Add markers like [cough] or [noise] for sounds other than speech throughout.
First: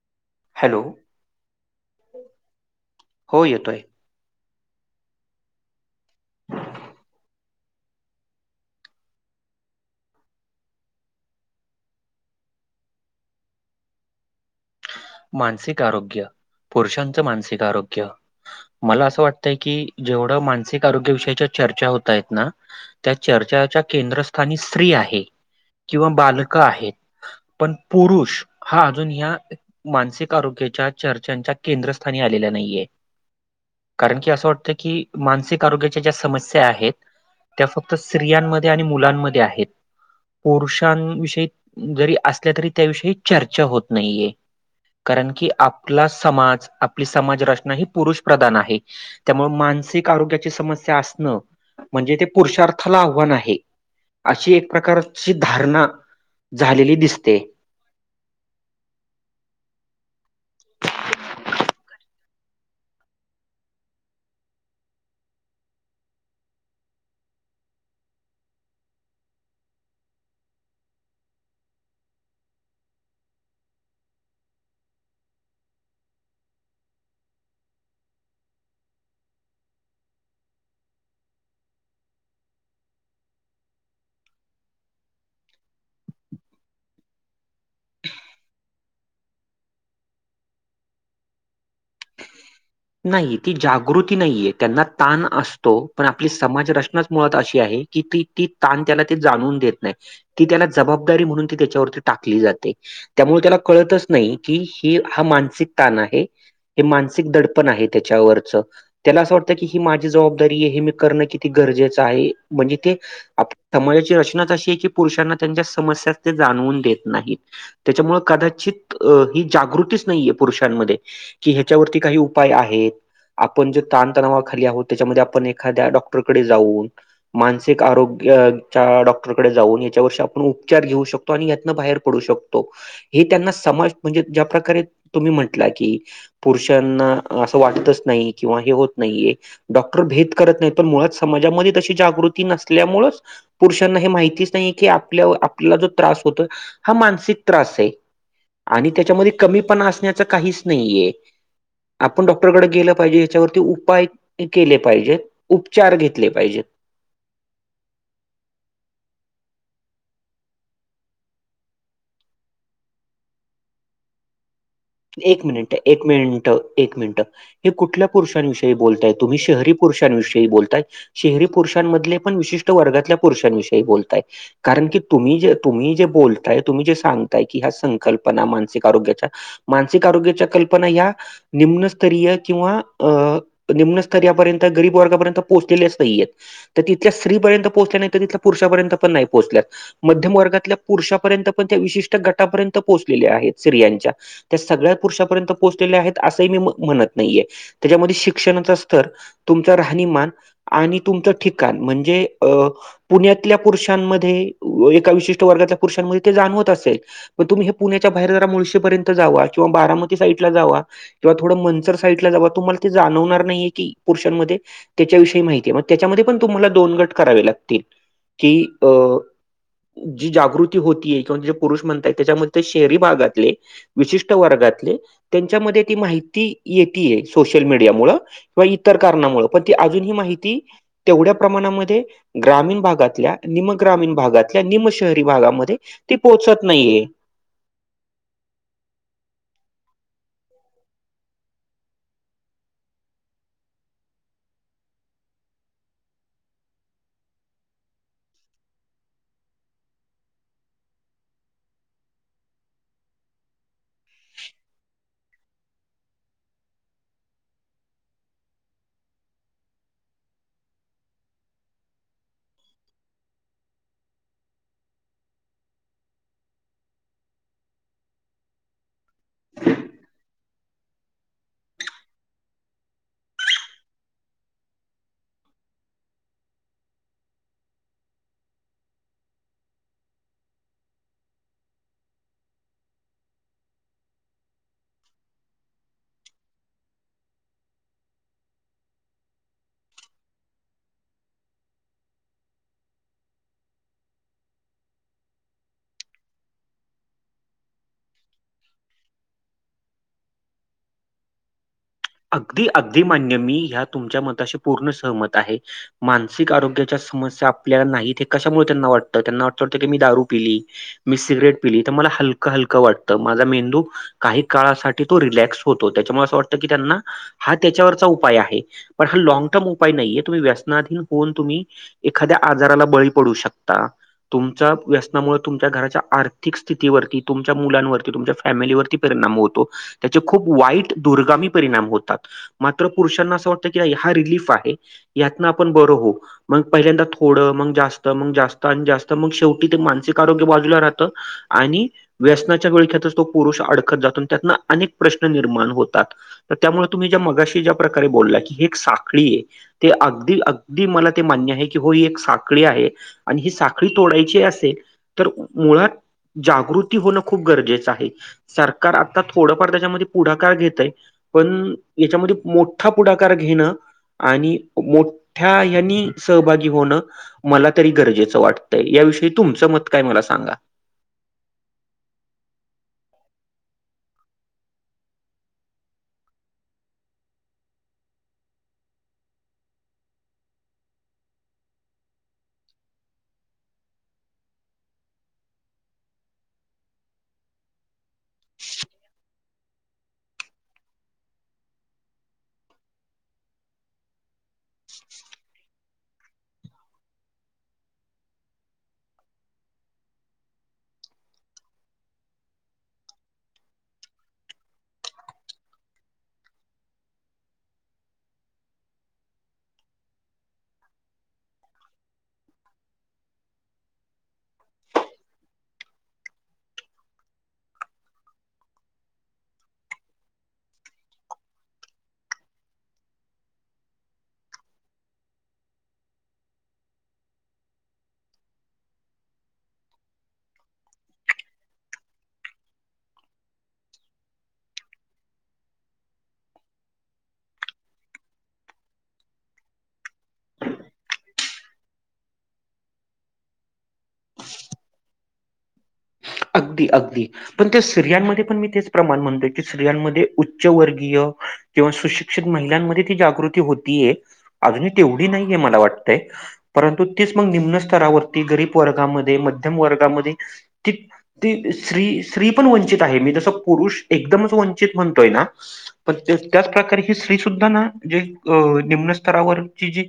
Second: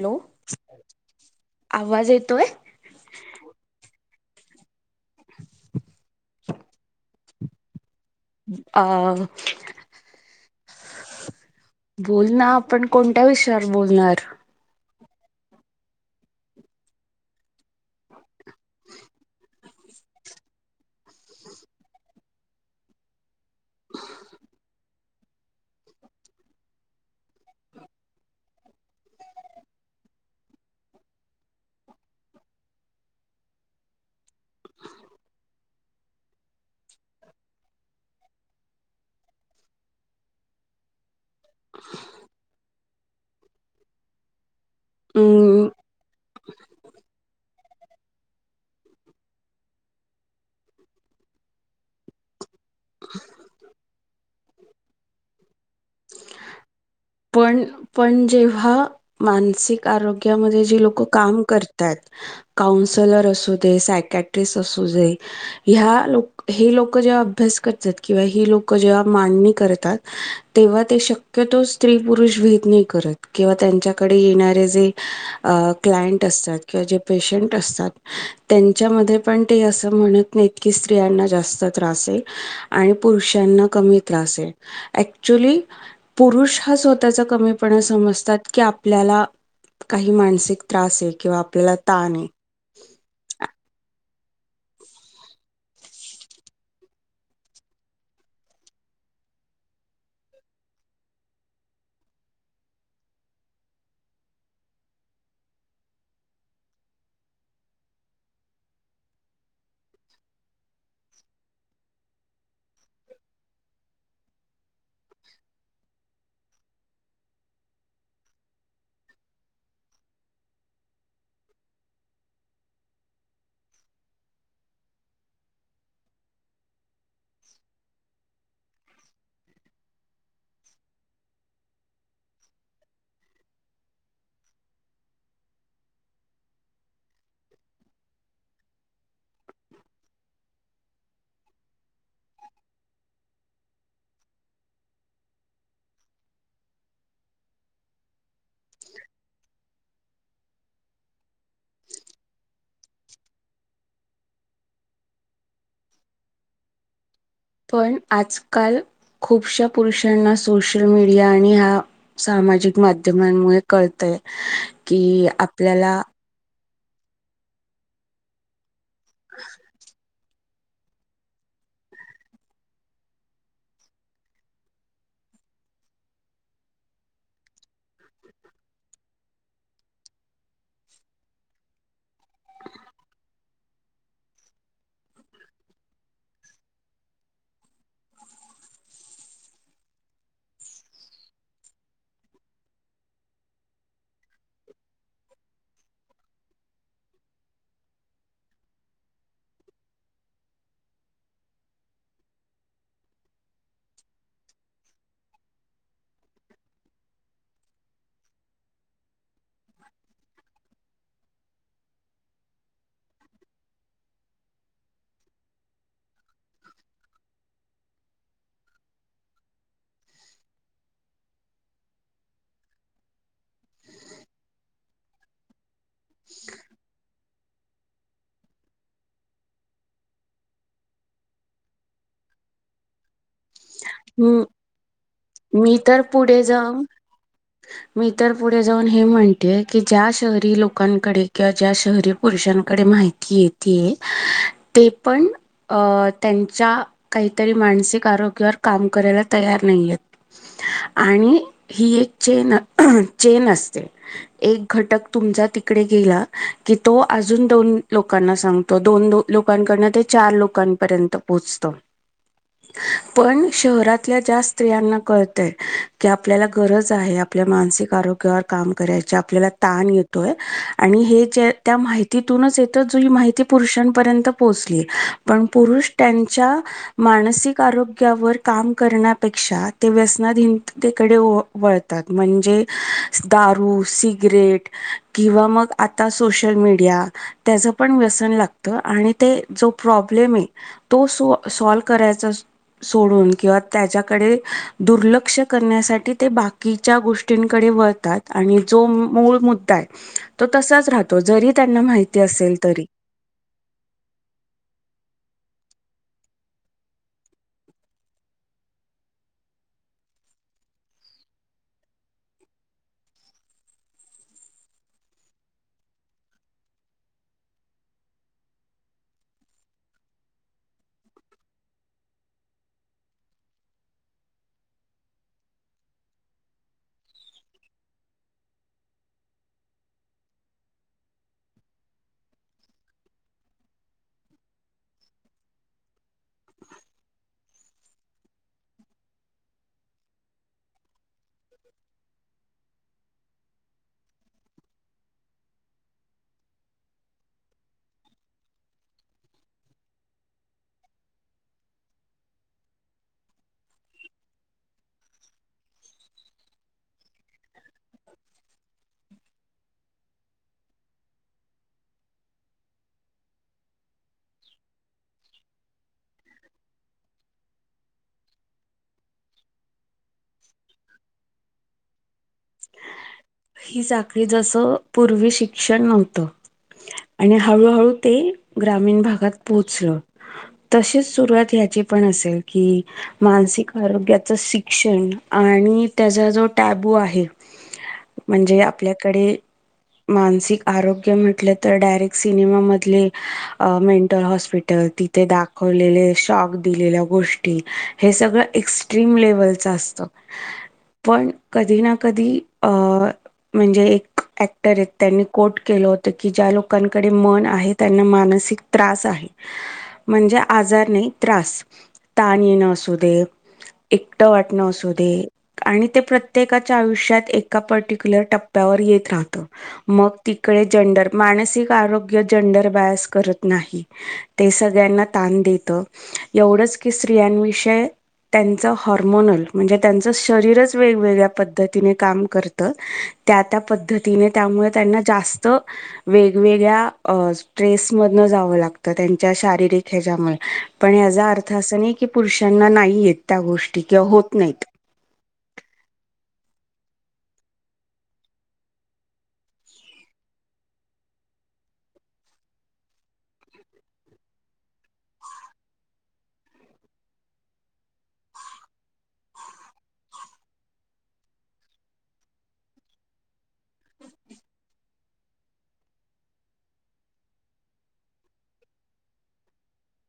Hello! Hello आवाज येतोय हो येतोय. [inaudible] अ. बोल ना आपण कोणत्या विषयावर बोलणार. मानसिक आरोग्य, पुरुषांचं मानसिक आरोग्य. मला असं वाटतय की जेवढं मानसिक आरोग्या विषयाच्या चर्चा होतायेत ना. त्या चर्चाच्या केंद्रस्थानी स्त्री आहे. किंवा बालकं आहेत, पण पुरुष हां अजून ह्या मानसिक आरोग्याच्या चर्चांच्या केंद्रस्थानी आलेलेला नाहीये. कारण की असं वाटतं की, मानसिक आरोग्याच्या ज्या समस्या आहेत त्या फक्तं स्त्रियांमध्ये आणि मुलांमध्ये आहेत. पुरुषांविषयी जरी असल्यां तरी त्याविषयी चर्चा होत नाहीये. कारण की अम् आपला समाज, आपली समाज रचना ही पुरुष प्रंधान आहे. त्यामुळे मानसिक आरोग्यांची समस्या असणं, म्हणजे ते पुरुषार्थांला आव्हान आहे. अशीं एक प्रकारची धारणा झालेली दिस पण पण जेव्हा मानसिक आरोग्यामध्ये जे लोक काम कर तात कॉऊणस्लर असू दे सायक्याट्रीक असू दे ह्यां लोक हें लोकं जेव्हा अभ्यास करतात, किंवा ही लोकं जेव्हा मांडणी करतात तेव्हा ते शक्यतोस स्त्रीं- पुरुष भेद नाही करत, किंवा त्यांच्याकडे येणारे जे अं क्लायंट असतात. किंवा जे पेशंट असतात त्यांच्यामध्ये पण ते अस म्हणत नाहीत की स्त्रियांना जास्त त्रास हाय आणि पुरुषांना कमी त्रास आहे ऍकच्युली पुरुष हा स्वंतःचा कमीपणा समजतात, की आपल्याला काही मानसिक त्रास आहे किंवा आपल्याला ताणं आहे. नाही ती जागृती नाहीये त्यांना ताणं असतो, पण आपली समाज रचनाचं मुळात अशी आहे किती ती ताणं त्याला ते जाणून देत नाही. ती त्याला जबाबदारी म्हणून ती त्याच्यावरती टाकली जाते त्यामुळे त्याला कळतचं नाही की हे हा मानसिक ताणं आहे हे मानसिक दडपण पण आहे त्याच्यावरच त्याला असं वाटतं की, ही माझी जबाबदारी आहे, हे मी करणं किती गरजेचं आहे, म्हणजे ते आप समाजाची रचनाचं अशी आहे की पुरुषांना त्यांच्या समस्या ते जाणवून देत नाहीत त्याच्यामुळे कदाचित अ ही जागृतीचं नाहीये पुरुषांमध्ये कि ह्याच्यावरती काही उ उपाय आहेत. आपण जे ताणतणावा खाली आहोतं त्याच्यामध्ये आपण एखाद्या डॉक्टरकडे जाऊन मानसिकं आरोंग्य च्या डॉक्टरकडे जाऊन याच्या वर्षी आपण उपचार घेऊ शकतो. पण यातंन बाहेर पडू शकतो. हे त्यांना समाज म्हणजे ज्या प्रकारे तुम्ही म्हटला की पुरुषानां असं वाटतचं नाही किंवा हे होतंं नाहीेये डॉक्टर भेद करत नाहीतं पण मुळात समाजामध्ये तशी जागृती नसल्यामुळेचं पुरुषांना हे माहितीचं नाही, की आपल्यावर आपल्याला जो त्रास होतोय, हा मानसिक त्रास आहे. आणि त्याच्यामध्ये कमी पणा असण्याचं काहीचं नाहीये. आपणं डॉक्टरकडे गेलं पाहिजे याच्यावरती उपायं केले पाहिजेत उपचार घेतले पाहिजेत. पण आजकाल खूपश्या पुरुषांना सोशल मीडिया आणि हा सामाजिक माध्यमांमुळे कळतय की एक मिनिटं आपल्याला एकं मिनिटं एक मिनिटं हे कुठल्या पुरुषांविषयी बोलतायं तुम्ही शहरी पुरुषाविषयी बोलताय शहरी पुरुषामधले पण विशिष्ट वर्गातल्या पुरुषाविषयी बोलतयं कारण की तुम्ही जे तुम्ही जे बोलताय तुम्ही जे सांगताय की ह्या संकल्पना मानसिक आरोग्याच्या मानसिक आरोग्याच्या कंल्पना ह्या निम्नस्तरीय किंवा अ निम्नस्तरा यापर्यंत गरीब वर्गापर्यंत पोहोचंलेलेच नाही आहेतं. तर तिथल्या स्त्रीपर्यंत पोचल्या नाही, तर तिथल्या पुरुषापर्यंत पण नाही पोचल्यातं. मध्यम वर्गातल्या पुरुषापर्यंत पण त्या विशिष्ट गटापर्यंत पोहोचलेल्या आहेत स्त्रीयांच्या त्या सगळ्या पुरुषापर्यंत पोहोचलेल्या आहेत. असंही मी म्हणत, नाहीये त्याच्यामध्ये शिक्षणचं स्तंर तुमचं राहणीमानं आणि तुमचं ठिकाणं म्हणजे अं पुण्यातल्या पुरुषांमध्ये एकां विशिष्टं वर्गातल्या पुरुषांमध्ये ते जाणवतं असेल मगं तुम्ही हे पुण्यांच्या बाहेर जरां मुळशीपर्यंत जावा किंवा बारामती साईडलां जावा किंवा थोडं मंचर साईड लां जावं तुम्हाला तेंं जाणवणार नाहीये की पुरषांमध्ये त्याच्याविषयी माहिती आहे मग त्याच्यामध्ये पण तुम्हाला दोन गट करावे लागतील की अ जी जागृती होतीये किंवा जे पुरुष म्हणताय त्याच्यामध्ये शहरी भागातले विशिष्ट वर्गातले त्यांच्यामध्ये ती माहिती येतीये सोशल मीडिया मुळ व इतर कारणामुळ पण ती अजूनही माहिती तेवढ्या प्रमाणामध्ये ग्रामीण भागातल्या निम ग्रामीण हं, भागातल्या निम शहरी भागामध्ये मी तर ते पुढे पोहोचत जाऊन नाहीये. मी तर पुढे जाऊन हे म्हणते की ज्या शहरी लोकांकडे किंवा ज्या शहरी पुरुषांकडे माहिती येतीये ते पण अ त्यांच्या काहीतरी मानसिक आरोग्यावर काम करायला तयार नाहीयेत. आणि हि एक चेनं चेनं असते. एकं घटकं तुमचा तिकडे गेला, की तो अजूनं दोनं लोकांना सांगतो. तो दोन दो लोकांकडन ते चार लोकांपर्यंत पोहोचत पण शहरातल्या ज्या स्त्रियांना कळतंय की आपल्याला गरज आहे आपल्या मानसिक आरोग्यावर काम करायचे आपल्याला तान येतोय आणि हे जे त्या माहितीतूनच येत जुई माहिती पुरुषांपर्यंत पोहोचली आहे पण पुरुष त्यांच्या मानसिक आरोग्यावर काम करण्यापेक्षा ते व्यसनाधीनतेकडे व वळतात म्हणजे दारू, सिगरेट किंवा मग आता सोशल मीडिया. त्याच पण व्यसन लागत आणि ते जो प्रॉब्लेम आहे तो सो सॉल्व करायचास सोडून किंवा त्याच्याकडे दुर्लक्ष करण्यासाठी ते बाकीच्या गोष्टींकडे वळतात. आणि जो मूळ मुद्दा आहे तो तसाच राहतो जरी त्यांना माहि अगदी अगदी मान्य मी ह्या तुमच्या मताशी पूर्ण सहमत आहे. मानसिक आरोग्याच्या समस्या आपल्याला नाहीत हे कशामुळे त्यांना वाटतं त्यांना वाटतं वाटतं की मी दारू पिली मी सिगरेट पिली तर मला हलकं हलकं वाटतं माझा मेंदू काही काळासाठी तो रिलॅक्स होतो त्याच्यामुळे असं वाटतं की त्यांना हा त्याच्यावरचा उपाय आहे पण हा लाँग टर्म उपाय नाहीये तुम्ही व्यसनाधीन होऊन तुम्ही एखाद्या आजाराला बळी पडू शकता. तुमच्या व्यसनामुळे तुमच्या घराच्या आर्थिक स्थितीवरती, तुमच्या मुलांवरती, तुमच्या फॅमिलीवरती परिणाम होतो त्याचे खूप वाईट दुर्गामी परिणाम होत तात मात्र पुरुषांना असं वाटत की हा रिलीफ आहे यातन आपण बर होऊ. मग पहिल्यांदा थोडं मग जास्त मग जास्त आणि जास्त मग शेवटी ते मानसिक आरोग्य बाजूला राहतं आणि. व्यसनाच्या विळख्यातच तो पुरुष अडखत जातो न त्यातन अनेक प्रश्न निर्माण होतात. त्यामुळे तुम्ही ज्या मगाशी ज्या प्रकारे बोलला की ही एक साखळी आहे. ते अगदी अगदी मला ते मान्य आहे की हो ही एक साखळी आहे. आणि ही साखळी तोडायची असेल तर मुळात जागृती होणं खूप गरजेचं आहे सरकार आता थोडंफार त्याच्यामध्ये पुढाकार घेतय. पण याच्यामध्ये मोठा पुढाकार घेणं आणि मोठ्या यांनी सहभागी होणं मला तरी गरजेचं वाटतंय याविषयी तुमचं मत काय मला सांगा? ही साखळी जसं पूर्वी शिक्षण नव्हतं आणि हळूहळू ते ग्रामीण भागात पोहोचल. तशीच सुरुवात ह्याची पण असेल की मानसिक आरोग्याच शिक्षण आणि त्याचा जो टॅबू आहे म्हणजे आपल्याकडे मानसिक आरोग्य म्हटलं तर डायरेक्ट सिनेमा मधले अ मेंटल हॉस्पिटल ति थे दाखवलेले शॉक दिलेल्या गोष्टी हे सगळं एक्स्ट्रीम लेवलचं असतं. पण कधी ना कधी अ म्हणजे एक ॲक्टर हेत त्यांनी कोट केलं होतं की ज्या लोकांकडे मन आहेत त्यांना मानसिक त्रास आहे. म्हणजे आजार नाही त्रास, ताण येणं असू दे एकटं वाटणं असू दे आणि ते प्रत्येकाच्या आयुष्यात एका पर्टिक खुल्या टप्प्यावर येत राहतं मग तिकडे जंडर मानसिक आरोग्य जंडर बायास करत नाही. ते सगळ्यांना ताण देत एवढंच की स्त्रियांविषय त्यांच हॉर्मोनल म्हणजे त्यांचं शरीरच वेगवेगळ्या पद्धतीने काम कर त त्या त्या पद्धतीने त्यामुळे त्यांना जास्त वेगवेगळ्या स्ट्रेस मधन जावं लागतं त्यांच्या शारीरिक ह्याज्यामुळे पण याजा अर्थ असा नाही की पुरुषांना नाही येत त्या गोष्टी किंवा होत नाहीत. अगदी अगदी पण त्या स्त्रियांमध्ये पण मी तेच प्रमाण म्हणतोय की स्त्रियांमध्ये उच्च वर्गीय किंवा सुशिक्षित महिलांमध्ये ती जागृती होतीये अजूनही तेवढी नाहीये मला वाटतय परंतु तीच मग निम्न स्तरावरती गरीब वर्गामध्ये मध्यम वर्गामध्ये ती ती स्त्री स्त्री पण वंचित आहे मी तसं पुरुष एकदमच वंचित म्हणतोय ना पण तेच त्याचप्रकारे ही स्त्री सुुद्धा ना जे अ निम्न स्तरावरची जी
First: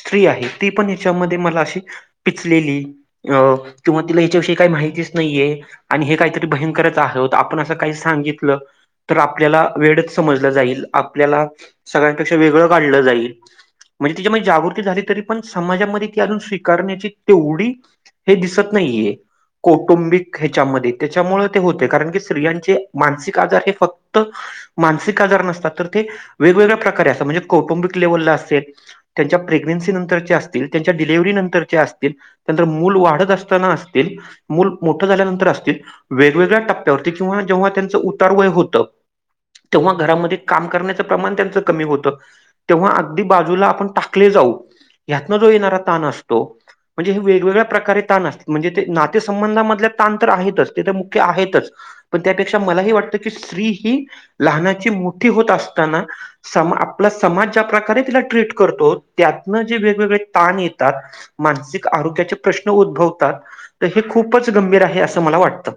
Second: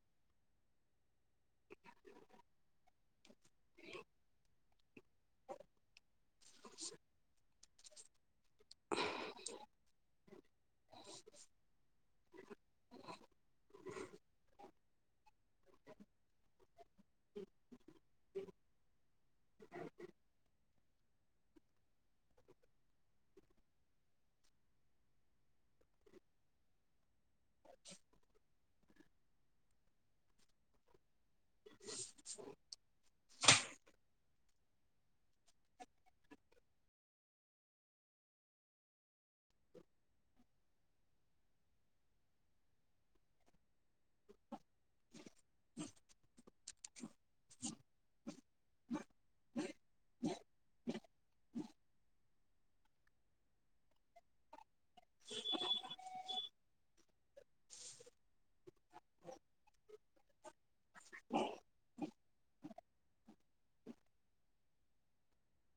स्त्री आहे ती पण याच्यामध्ये मला अशी पिचलेली अ किंवा तिला ह्याच्याविषयी काय माहितीच नाहीये. आणि हे कायतरी भयंकरच अस होत आपण असं काही सांगितलं तर आपल्याला वेडच समजलं जाईल आपल्याला सगळ्यांपेक्षा वेगळं काढलं जाईल म्हणजे तिज्यामध्ये जागृती झाली तरी पण समाजामध्ये ती अजून स्वीकारण्याची तेवढी हे दिसत नाहीये. कौटुंबिक ह्याच्यामध्ये त्याच्यामुळ ते होतय कारण की स्त्रियांचे मानसिक आजार हे फक्त मानसिक आजार नसतात तर ते वेगवेगळ्या प्रकारे अस त्या म्हणजे कौटुंबिक लेवलला असेल त्यांच्या प्रेग्नेंसी नंतरची अस त्यांच्या डिलेव्हरी नंतरच्या असतील नंतर मूल वाढत असता असतील मुलं मो ठ झाल्यानंतर असतील वेगवेगळ्या टप्प्यावरती किंवा जेव्हा त्यांचं उतार वय होतं तेव्हा घरामध्ये काम करण्याचं प्रमाण त्यांचं कमी होतं. तेव्हा अगदी बाजूला आपण टाकले जाऊ ह्यातनं जो येणारा ताण असतो. म्हणजे हे वेगवेगळ्या प्रकारे ताण अस म्हणजे ते नातेसंबंधामधल्या ताण तर आहेतच ते तर मुख्य आहेतच पण त्यापेक्षा मलाही वाटतं की स्त्री ही लहानाची मोठी होत असताना समा आपला समाज ज्या प्रकारे तिला ट्रीट करतो त्यातनं जे वेगवेगळे ताण येतात मानसिक आरोग्याचे प्रश्न उद्भवतात त हे खूपच गंभीर आहे असं मला वाटतं.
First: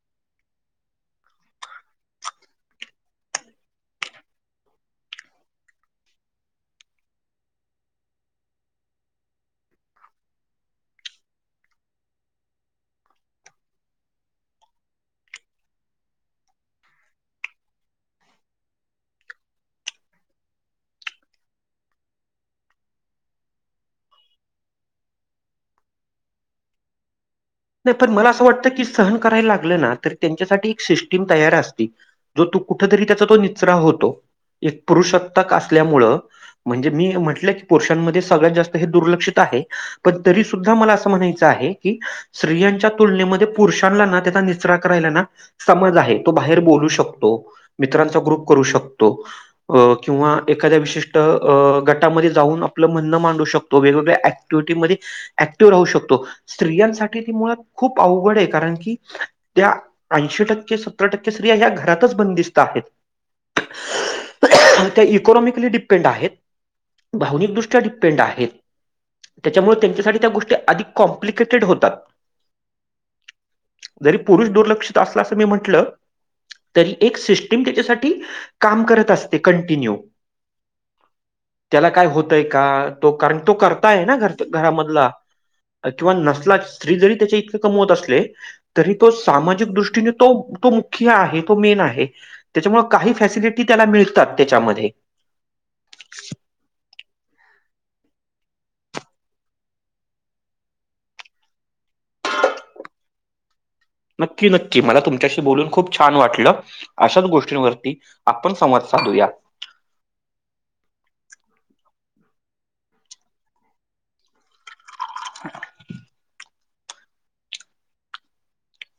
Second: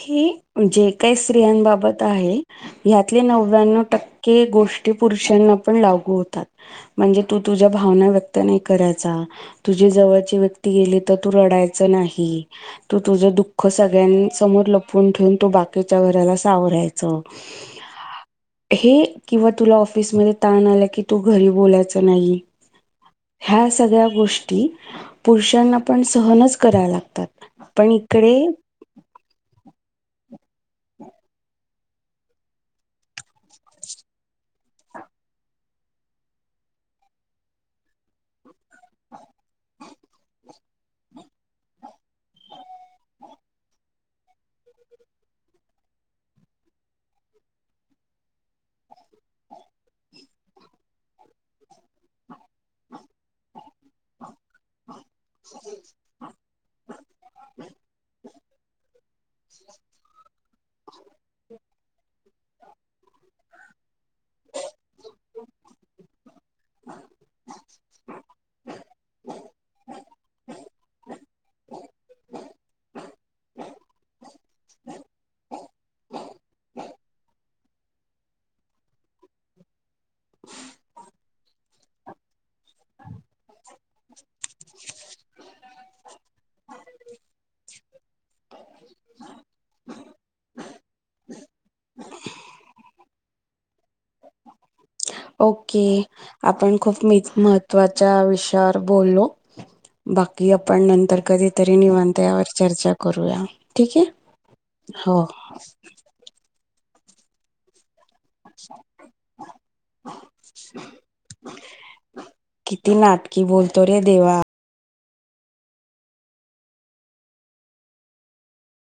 हे जे काय स्त्रियांबाबत आहे यातले नव्याण्णव टक्के गोष्टी पुरुषांना पण लागू होतात. म्हणजे तू तुझ्या भावना व्यक्त नाय कराचा तुझी जवळची व्यक्ती गेली त तू रडायच नाही तू तुझ दुःख सगळ्यां समोर लपून ठेवून तू बाकीच्या घराला सावरायच हे किंवा तुला ऑफिसमध्ये ताण आला की तू घरी बोलाच नाही. ह्या सगळ्या गोष्टी पुरुषांना पण सहनच कराव्या लागतात. नाय पण मला असं वाटतं की सहन करायला लागलं ना तर त्यांच्यासाठी एक सिस्टीम तयार अस ती जो तू कुठतरी त्याचा तो निचरा होतो एक पुरुषांतक असल्यामुळं म्हणजे मी म्हटलं की पुरुषांमध्ये सगळ्यात जास्त हे दुर्लक्षित आहे पण तरी सुुद्धा मला असं म्हणायचं आहे की, स्त्रियांच्या तुलनेमध्ये पुरुषांना ना त्याचा निचरा करायला ना समज आहे तो बाहेर बोलू शकतो. मित्रांचा ग्रुप करू शकतो. अ किंवा एखाद्या विशिष्ट अ गटामध्ये जाऊन आपलं म्हणं मांडू शकतो वेगवेगळ ऍक्टिव्हिटी मध्ये ऍक्टिव्ह राहू शकतो स्त्रियांसाठी मुळात खूप अवघड ए कारण का त्या ऐंशी टक्के टक्के स्त्रिया ह्या घरातच बंदिस्त आहेत. [inaudible] त्या इकॉनॉमिकली डिपेंड आहेत भावनिकदृष्ट्या डिपेंड आहेत. त्याच्यामुळे त्यांच्यासाठी त्या गोष्टी अधिक कॉम्प्लिकेटेड होतात. [inaudible] जरी पुरुष दुर्लक्षित असला असं मी म्हटलं तरी एक सिस्टीम त्याच्यासाठी काम करत असते कंटिन्यू. त्याला काय होतय का तो कारण तो करताय ना घर घरामधला. किंवा नसला स्त्री जरी त्याचे इतके कमीवत असले तरी तो सामाजिक दृष्टीने तो तो मुख्य आहे तो मेन आहे. त्याच्या मूळ काही फॅसिलिटी त्याला मिळतात त्याच्यामध्ये. ओके आपण खूप महत्त्वाच्या विषयावर बोललो. बाकी आपण नंतर कधीतरी निवांत यावर चर्चा करूया. ठीक आहे नक्की नक्की मला हो तुमच्याशी बोलून खूप छान वाटलं अशाच गोष्टींवरती आपण संवाद साधूया [inaudible] किती नाटकी बोलतो रे देवा. [inaudible]